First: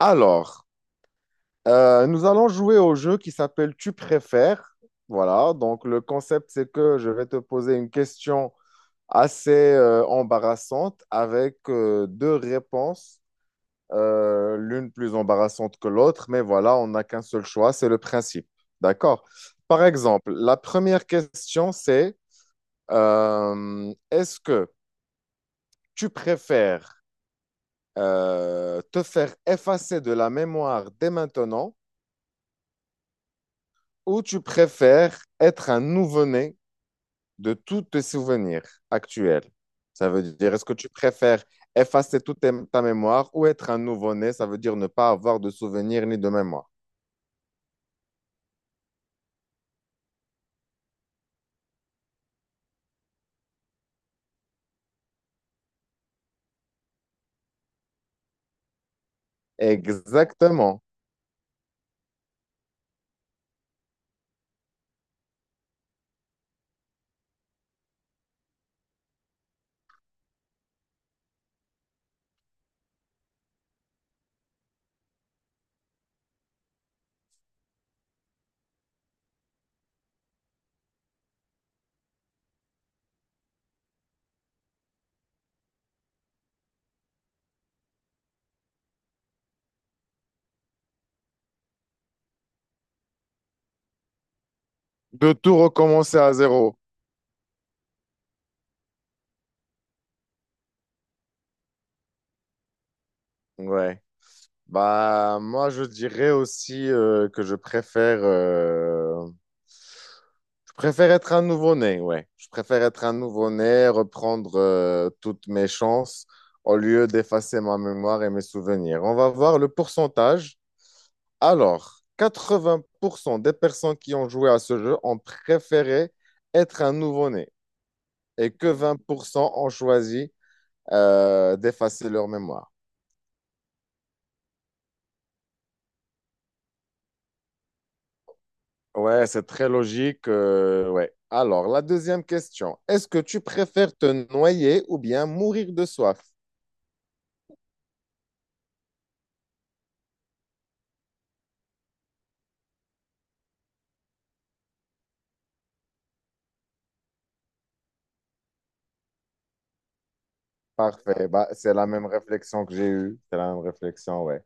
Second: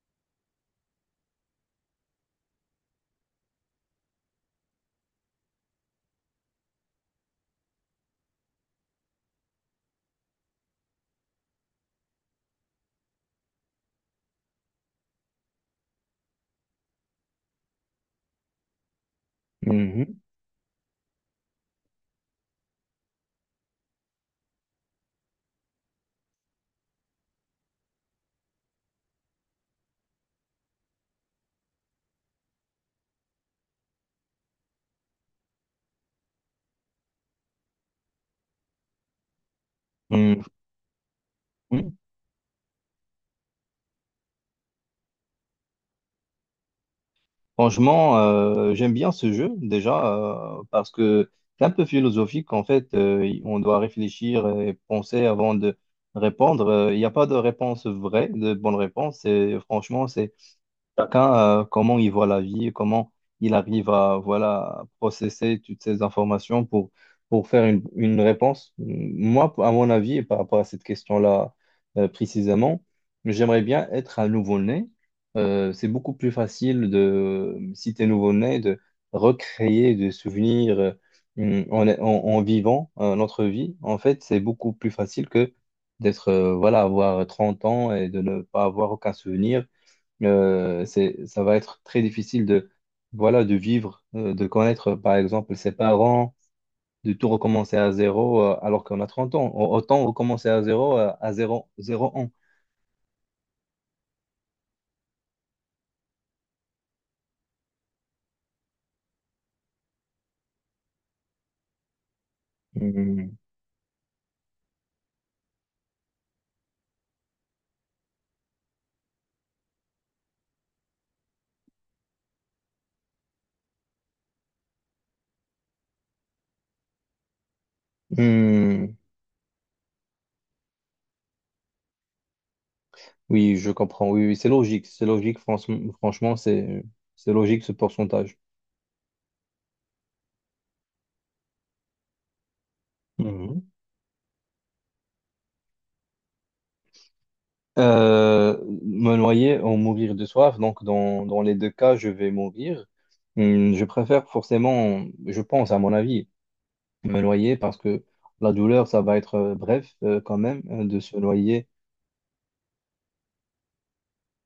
Alors, nous allons jouer au jeu qui s'appelle Tu préfères. Voilà, donc le concept, c'est que je vais te poser une question assez embarrassante avec deux réponses, l'une plus embarrassante que l'autre, mais voilà, on n'a qu'un seul choix, c'est le principe. D'accord? Par Mhm. exemple, la première question, c'est est-ce que tu préfères te faire effacer de la mémoire dès maintenant? Ou tu préfères être un nouveau-né de tous tes souvenirs actuels? Ça veut Mhm. dire, est-ce que tu préfères Mhm. effacer toute ta mémoire ou être un nouveau-né? Ça veut dire ne pas avoir de souvenirs ni de mémoire. Franchement, j'aime bien ce jeu déjà parce que c'est un peu philosophique en fait. On doit réfléchir et penser avant de répondre. Il n'y a pas de réponse vraie, de bonne réponse. Et franchement, c'est Exactement. chacun, comment il voit la vie, comment il arrive à voilà, processer toutes ces informations pour faire une réponse. Moi, à mon avis, et par rapport à cette question-là précisément, j'aimerais bien être un nouveau-né. C'est beaucoup plus facile de, si tu es nouveau-né, de recréer des souvenirs en, en vivant notre vie. En fait, c'est beaucoup plus facile que d'être, voilà, avoir 30 ans et de ne pas avoir aucun souvenir, c'est, ça va être très difficile de, voilà, de vivre, de connaître, par De exemple, tout ses recommencer à parents, zéro. de tout recommencer à zéro, alors qu'on a 30 ans. Autant recommencer à zéro, zéro ans. Ouais. Bah, moi, je dirais aussi que je préfère être un nouveau-né, ouais. Je préfère être un Hmm. nouveau-né, reprendre toutes mes chances au lieu d'effacer ma mémoire et mes souvenirs. On va voir le pourcentage. Alors, 80% des personnes qui ont joué à ce jeu ont préféré être un nouveau-né et que Hmm. 20% ont choisi d'effacer leur mémoire. Oui, je comprends. Oui, oui, c'est logique. C'est logique, franchement, c'est logique ce pourcentage. Ouais, c'est très logique. Ouais. Alors, la deuxième question. Est-ce que tu Mhm. préfères te noyer ou bien mourir de soif? Euh, Me noyer ou mourir de soif, donc dans les deux cas, je vais mourir. Hmm. Je préfère forcément, je pense à mon avis, me noyer parce que la douleur, ça va être bref quand même de se Parfait. Bah, noyer. c'est la même réflexion que j'ai eue. C'est la même réflexion, ouais.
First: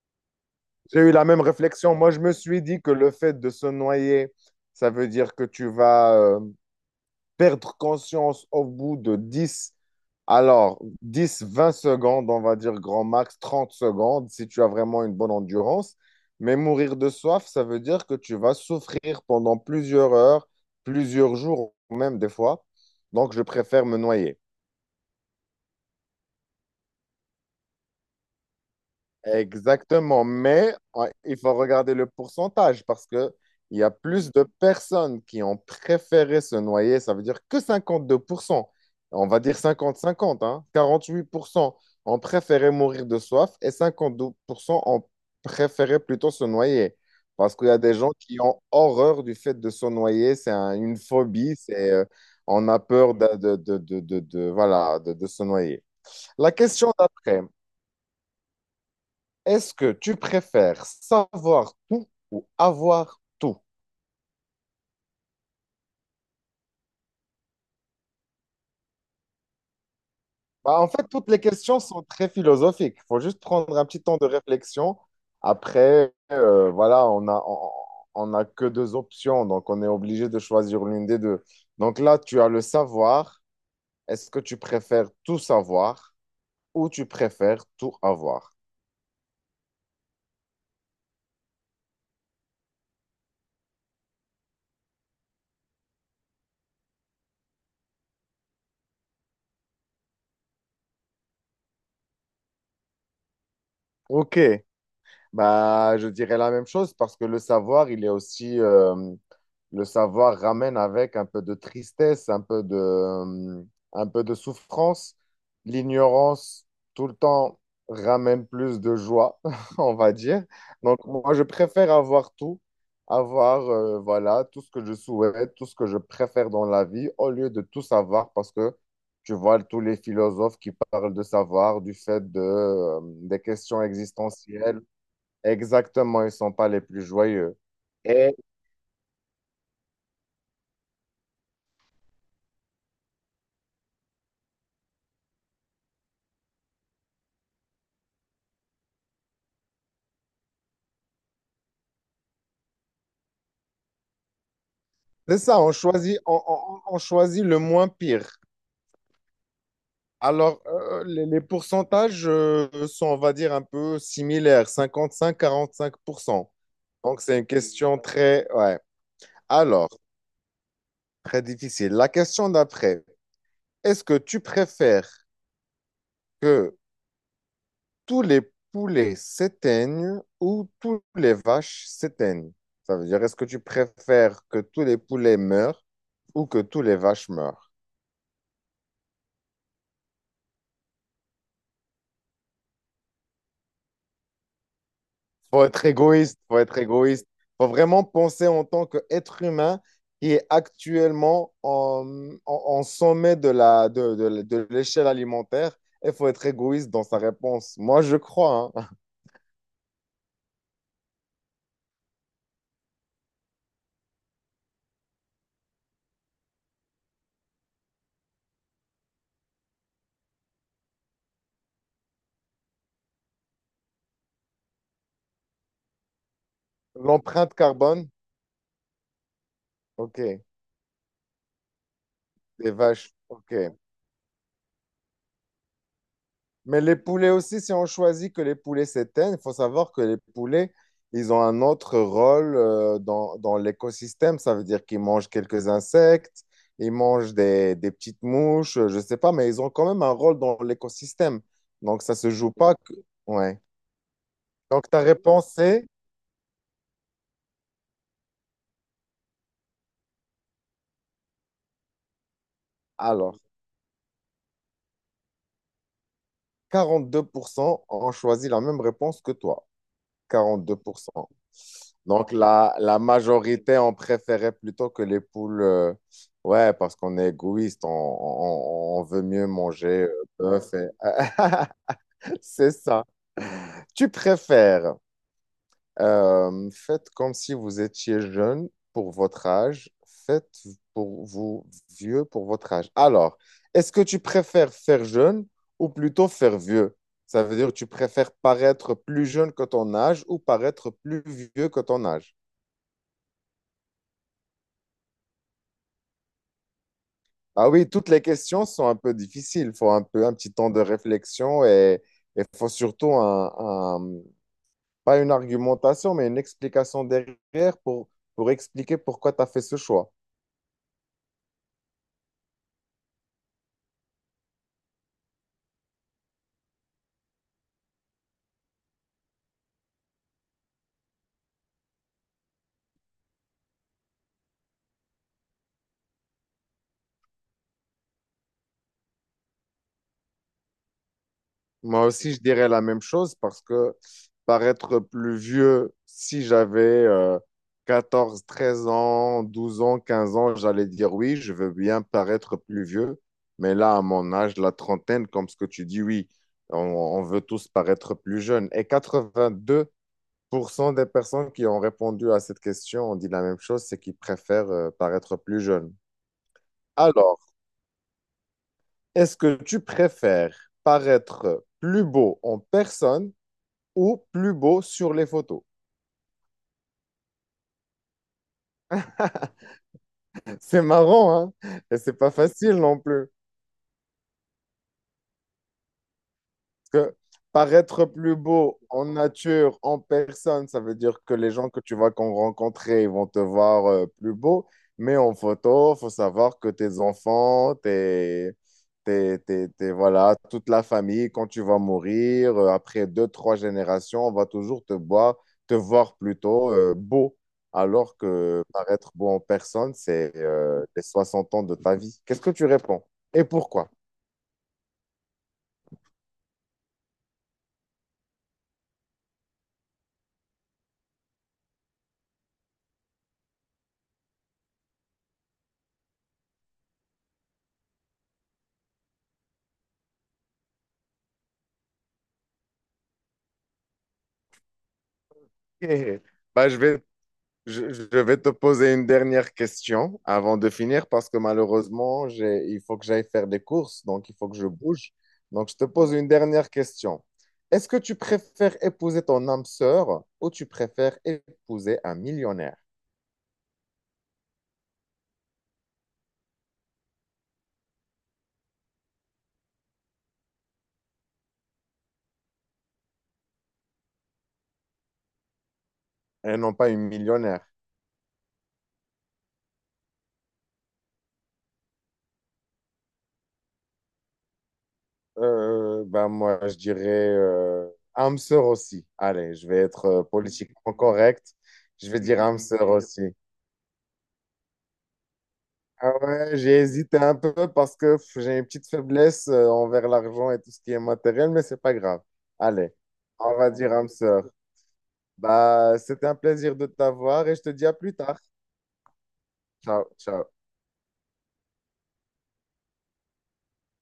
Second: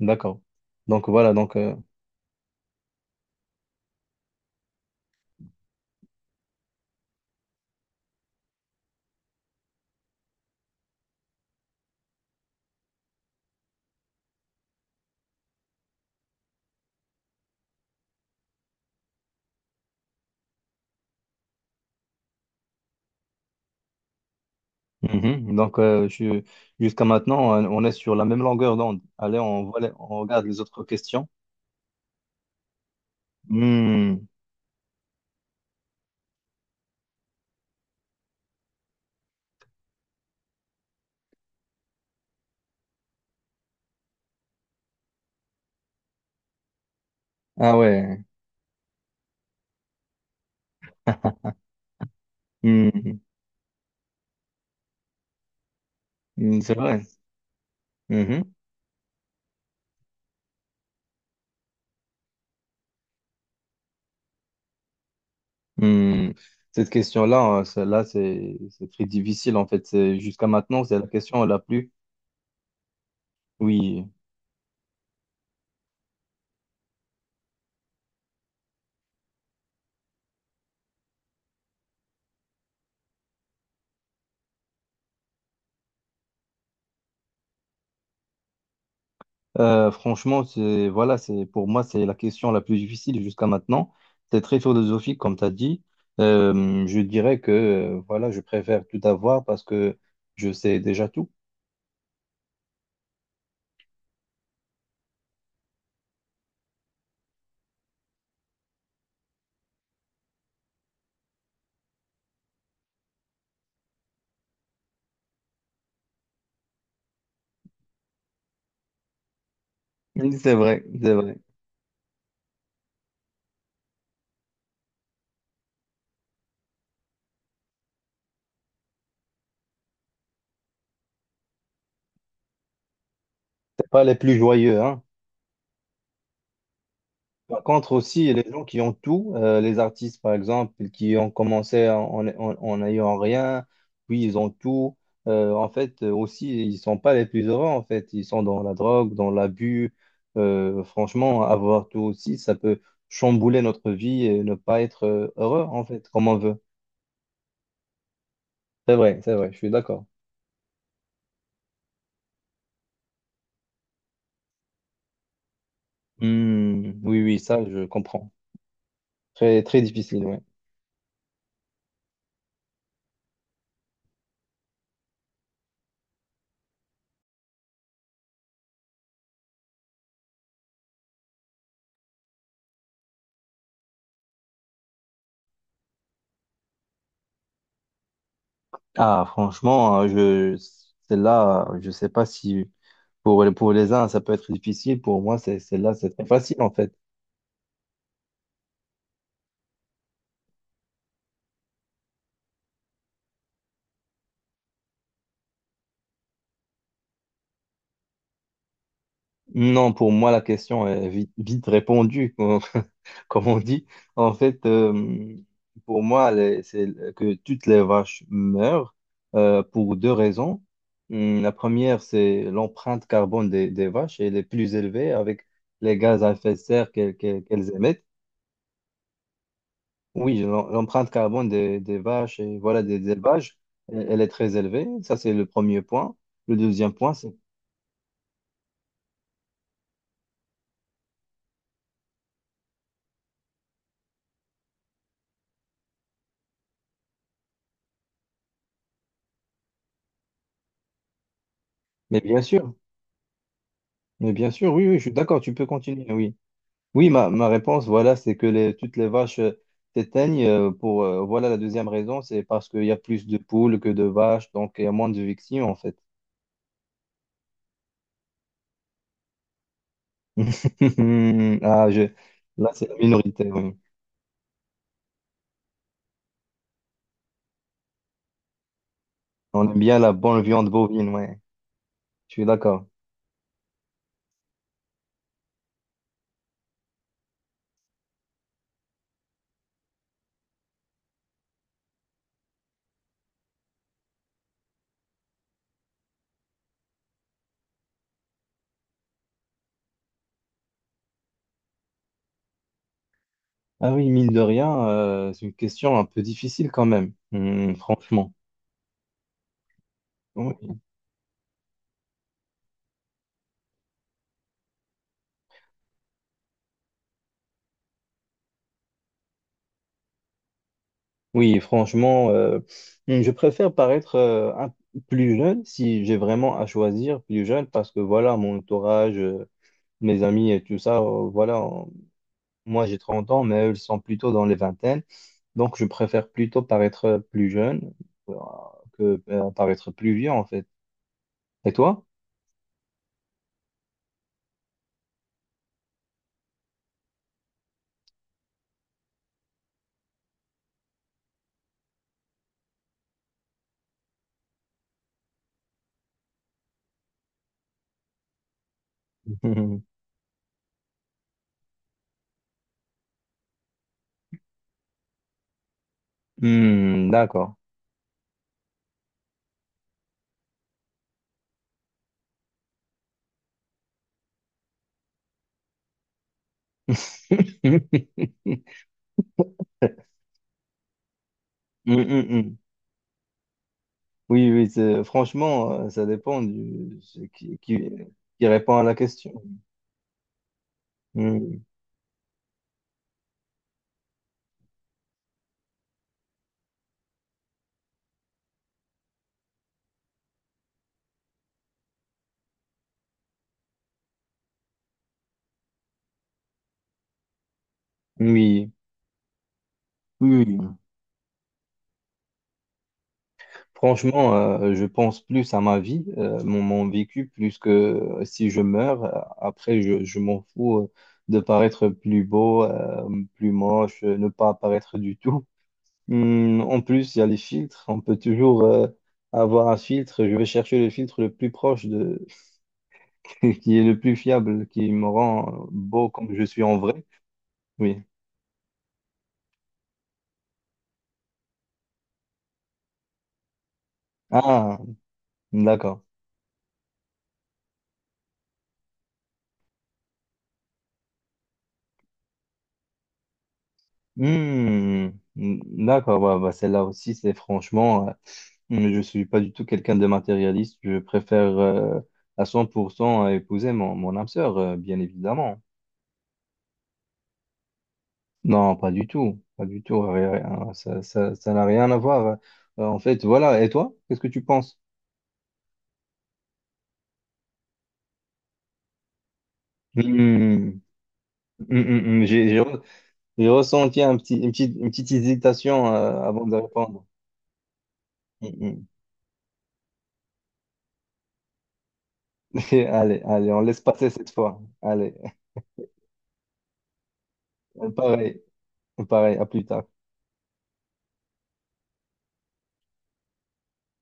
D'accord. J'ai Donc eu la voilà, même donc, réflexion. Moi, je me suis dit que le fait de se noyer, ça veut dire que tu vas, perdre conscience au bout de 10, alors 10, 20 secondes, on va dire grand max, 30 secondes, si tu as vraiment une bonne endurance. Mais mourir de soif, ça veut dire que tu vas souffrir pendant plusieurs heures, plusieurs jours, même des fois. Donc, je préfère me noyer. mhm. Donc jusqu'à maintenant, on est sur la même longueur d'onde. Allez, on, on Exactement, regarde les mais autres questions. il faut regarder le pourcentage parce que il y a Hmm. plus de personnes qui ont préféré se noyer, ça veut dire que 52%, on va dire 50-50, hein, 48% ont préféré mourir de soif et 52% ont préféré plutôt se noyer parce qu'il y Ah a des gens ouais. qui ont horreur du fait de se noyer, c'est une phobie, c'est on a peur Hmm. Voilà, de se noyer. La Hmm, c'est question vrai. d'après. Mhm. Est-ce que tu préfères savoir tout ou avoir tout? Hmm. Cette question-là, celle-là, c'est très difficile en fait. Jusqu'à Bah, maintenant, en c'est la fait, toutes les question la questions plus... sont très philosophiques. Il faut juste prendre un petit Oui. temps de réflexion. Après, voilà, on a que deux options, donc on est obligé de choisir l'une des deux. Donc là, tu as le savoir. Est-ce que tu préfères tout savoir ou tu préfères tout avoir? Franchement, c'est voilà, c'est pour moi, c'est la question la plus difficile jusqu'à maintenant. C'est très philosophique, comme tu as dit. Je dirais que voilà, je préfère tout avoir parce que je sais déjà tout. Ok. Bah, je dirais la même chose parce que le savoir, il est aussi, le savoir ramène avec un peu de tristesse, un peu de souffrance. L'ignorance, tout le temps, ramène plus de joie, on va dire. C'est vrai, Donc, c'est moi, vrai. je préfère avoir tout, avoir, voilà, tout ce que je souhaite, tout ce que je préfère dans la vie, au lieu de tout savoir parce que tu vois tous les philosophes qui parlent de savoir, du fait de, des questions C'est pas les plus joyeux, existentielles. hein. Exactement, ils ne sont pas les plus joyeux. Par contre aussi, Et les gens qui ont tout, les artistes par exemple, qui ont commencé en, en, en n'ayant rien, puis ils ont tout, en fait aussi, ils sont pas les plus heureux, en fait, ils sont dans la drogue, dans l'abus. Franchement, avoir tout aussi, ça peut chambouler notre vie et ne pas être c'est ça, heureux, on en fait, choisit, comme on veut. On choisit le moins pire. C'est vrai, je suis d'accord. Alors, les pourcentages sont, on va dire, un peu similaires, 55, 40%. Hmm, Donc, oui, oui, c'est une ça, je question comprends. très... Ouais. Très, très Alors, difficile, oui. très difficile. La question d'après, est-ce que tu préfères que tous les poulets s'éteignent ou tous les vaches s'éteignent? Ça veut dire, est-ce que tu préfères que tous les poulets meurent ou que tous les vaches meurent? Ah, franchement, je, celle-là, je sais pas si... pour les uns, ça peut être difficile. Pour moi, c'est, Faut être celle-là, c'est très égoïste, faut facile, en être fait. égoïste. Faut vraiment penser en tant qu'être humain qui est actuellement en sommet de la, de l'échelle alimentaire. Il faut être égoïste dans sa réponse. Moi, je crois, hein. Non, pour moi, la question est vite, vite répondue, comme, comme on dit. En fait, pour moi, c'est que toutes les vaches meurent pour deux raisons. La première, c'est l'empreinte carbone des vaches. Elle est plus élevée avec les gaz à effet de serre L'empreinte qu'elles émettent. carbone, ok. Oui, l'empreinte carbone des vaches et Les voilà, des vaches, ok. élevages, elle est très élevée. Ça, c'est le premier point. Le Mais deuxième les point, poulets c'est... aussi, si on choisit que les poulets s'éteignent, il faut savoir que les poulets, ils ont un autre rôle dans, dans l'écosystème. Ça veut dire qu'ils mangent quelques insectes, ils mangent des petites mouches, je ne sais pas, mais ils ont quand même un rôle dans l'écosystème. Donc, ça ne Mais se bien joue sûr, pas. Ouais. mais bien sûr, oui, Donc, oui, ta je suis d'accord, tu réponse peux est, continuer, oui. Oui, ma réponse, voilà, c'est que les, toutes les vaches s'éteignent pour, voilà, la deuxième raison, c'est parce qu'il y a plus de alors, poules que de vaches, donc il y a moins de victimes, en fait. 42% ont choisi la même réponse que toi. 42%. Ah, je... Donc, Là, la, c'est la la minorité, oui. majorité, on préférait plutôt que les poules. Ouais, parce qu'on est égoïste, on veut mieux On aime manger bien la bonne viande bœuf. Et- bovine, ouais. Je suis C'est d'accord. ça. Tu préfères, faites comme si vous étiez jeune pour votre âge, faites pour vous vieux pour votre âge. Alors, est-ce que tu préfères faire jeune ou plutôt faire vieux? Ça veut dire que tu préfères paraître plus jeune que ton âge ou paraître plus vieux que ton âge? Ah oui, mine de rien, c'est une question un peu difficile quand même, Ah hmm, oui, toutes les franchement. questions sont un peu difficiles. Il faut un peu un petit temps de réflexion et il faut surtout un- pas une argumentation, mais une explication derrière pour expliquer pourquoi tu as fait ce choix. Oui, franchement, je préfère paraître plus jeune si j'ai vraiment à choisir plus jeune parce que voilà, mon entourage, mes amis et tout ça, voilà, on- moi j'ai 30 ans, mais eux ils sont plutôt dans les vingtaines. Donc je préfère plutôt paraître plus jeune euh, que paraître plus vieux en fait. Et toi? Moi aussi, je dirais la même chose parce que paraître plus vieux, si j'avais euh, 14, 13 ans, 12 ans, 15 ans, j'allais dire oui, je veux bien paraître plus vieux. Mais là, à mon âge, la trentaine, comme ce que tu dis, oui, on veut tous paraître plus jeunes. Et quatre-vingt-deux pour cent des personnes qui ont répondu à cette question ont dit la même chose, c'est qu'ils préfèrent paraître plus jeunes. Hmm, Alors, d'accord. est-ce que tu préfères paraître plus beau en personne? Ou plus beau sur les photos. C'est marrant, hein? Mm, Et c'est mm, pas mm. facile non plus. Oui, oui, franchement, ça dépend du Que ce paraître plus qui répond beau à la en question. nature, en personne, ça veut dire que les Mm. gens que tu vas rencontrer, ils vont te voir plus beau. Mais en photo, faut savoir que tes enfants, voilà, toute la famille, quand tu vas mourir, après deux, trois générations, on va toujours te voir plutôt beau. Alors que Oui, paraître beau en personne, c'est oui, oui. Mm. Les 60 ans de ta vie. Qu'est-ce que tu réponds? Et pourquoi? Franchement, je pense plus à ma vie, mon, mon vécu, plus que si je meurs. Après, je m'en fous de paraître plus beau, plus moche, ne pas apparaître du tout. Hmm, en plus, il y a les filtres. On peut toujours avoir un filtre. Je vais chercher le filtre le plus proche de, qui est le plus fiable, qui me rend beau comme je suis Bah, je en vais vrai. Oui. je vais te poser une dernière question avant de finir parce que malheureusement, il faut que j'aille faire des courses, donc il faut que je Ah, bouge. Donc, je te d'accord. pose une dernière question. Est-ce que tu préfères épouser ton âme sœur ou tu préfères épouser un millionnaire? Hmm. Hmm, d'accord, bah, bah, celle-là aussi, c'est franchement, hmm, je suis pas du tout quelqu'un de matérialiste, je préfère à 100% épouser mon, mon âme sœur, bien évidemment. Et non pas une millionnaire. Non, pas du tout, pas du tout, rien, ça n'a rien à voir. En fait, voilà, et toi, qu'est-ce que tu penses? Ben moi, je dirais âme sœur aussi. Allez, je vais être Hmm, politiquement correct. hmm, hmm, Je vais hmm, dire j'ai âme sœur aussi. j'ai ressenti un petit, une petite hésitation Ah avant de ouais, j'ai répondre. hésité un peu parce que Hmm, j'ai une hmm. petite faiblesse envers l'argent et tout ce qui est matériel, mais c'est pas grave. Allez, Allez, allez, on on va laisse dire âme passer cette sœur. fois. Allez, Bah, c'était un plaisir de t'avoir et je te dis à plus tard. pareil, pareil, à plus tard. Ciao, ciao.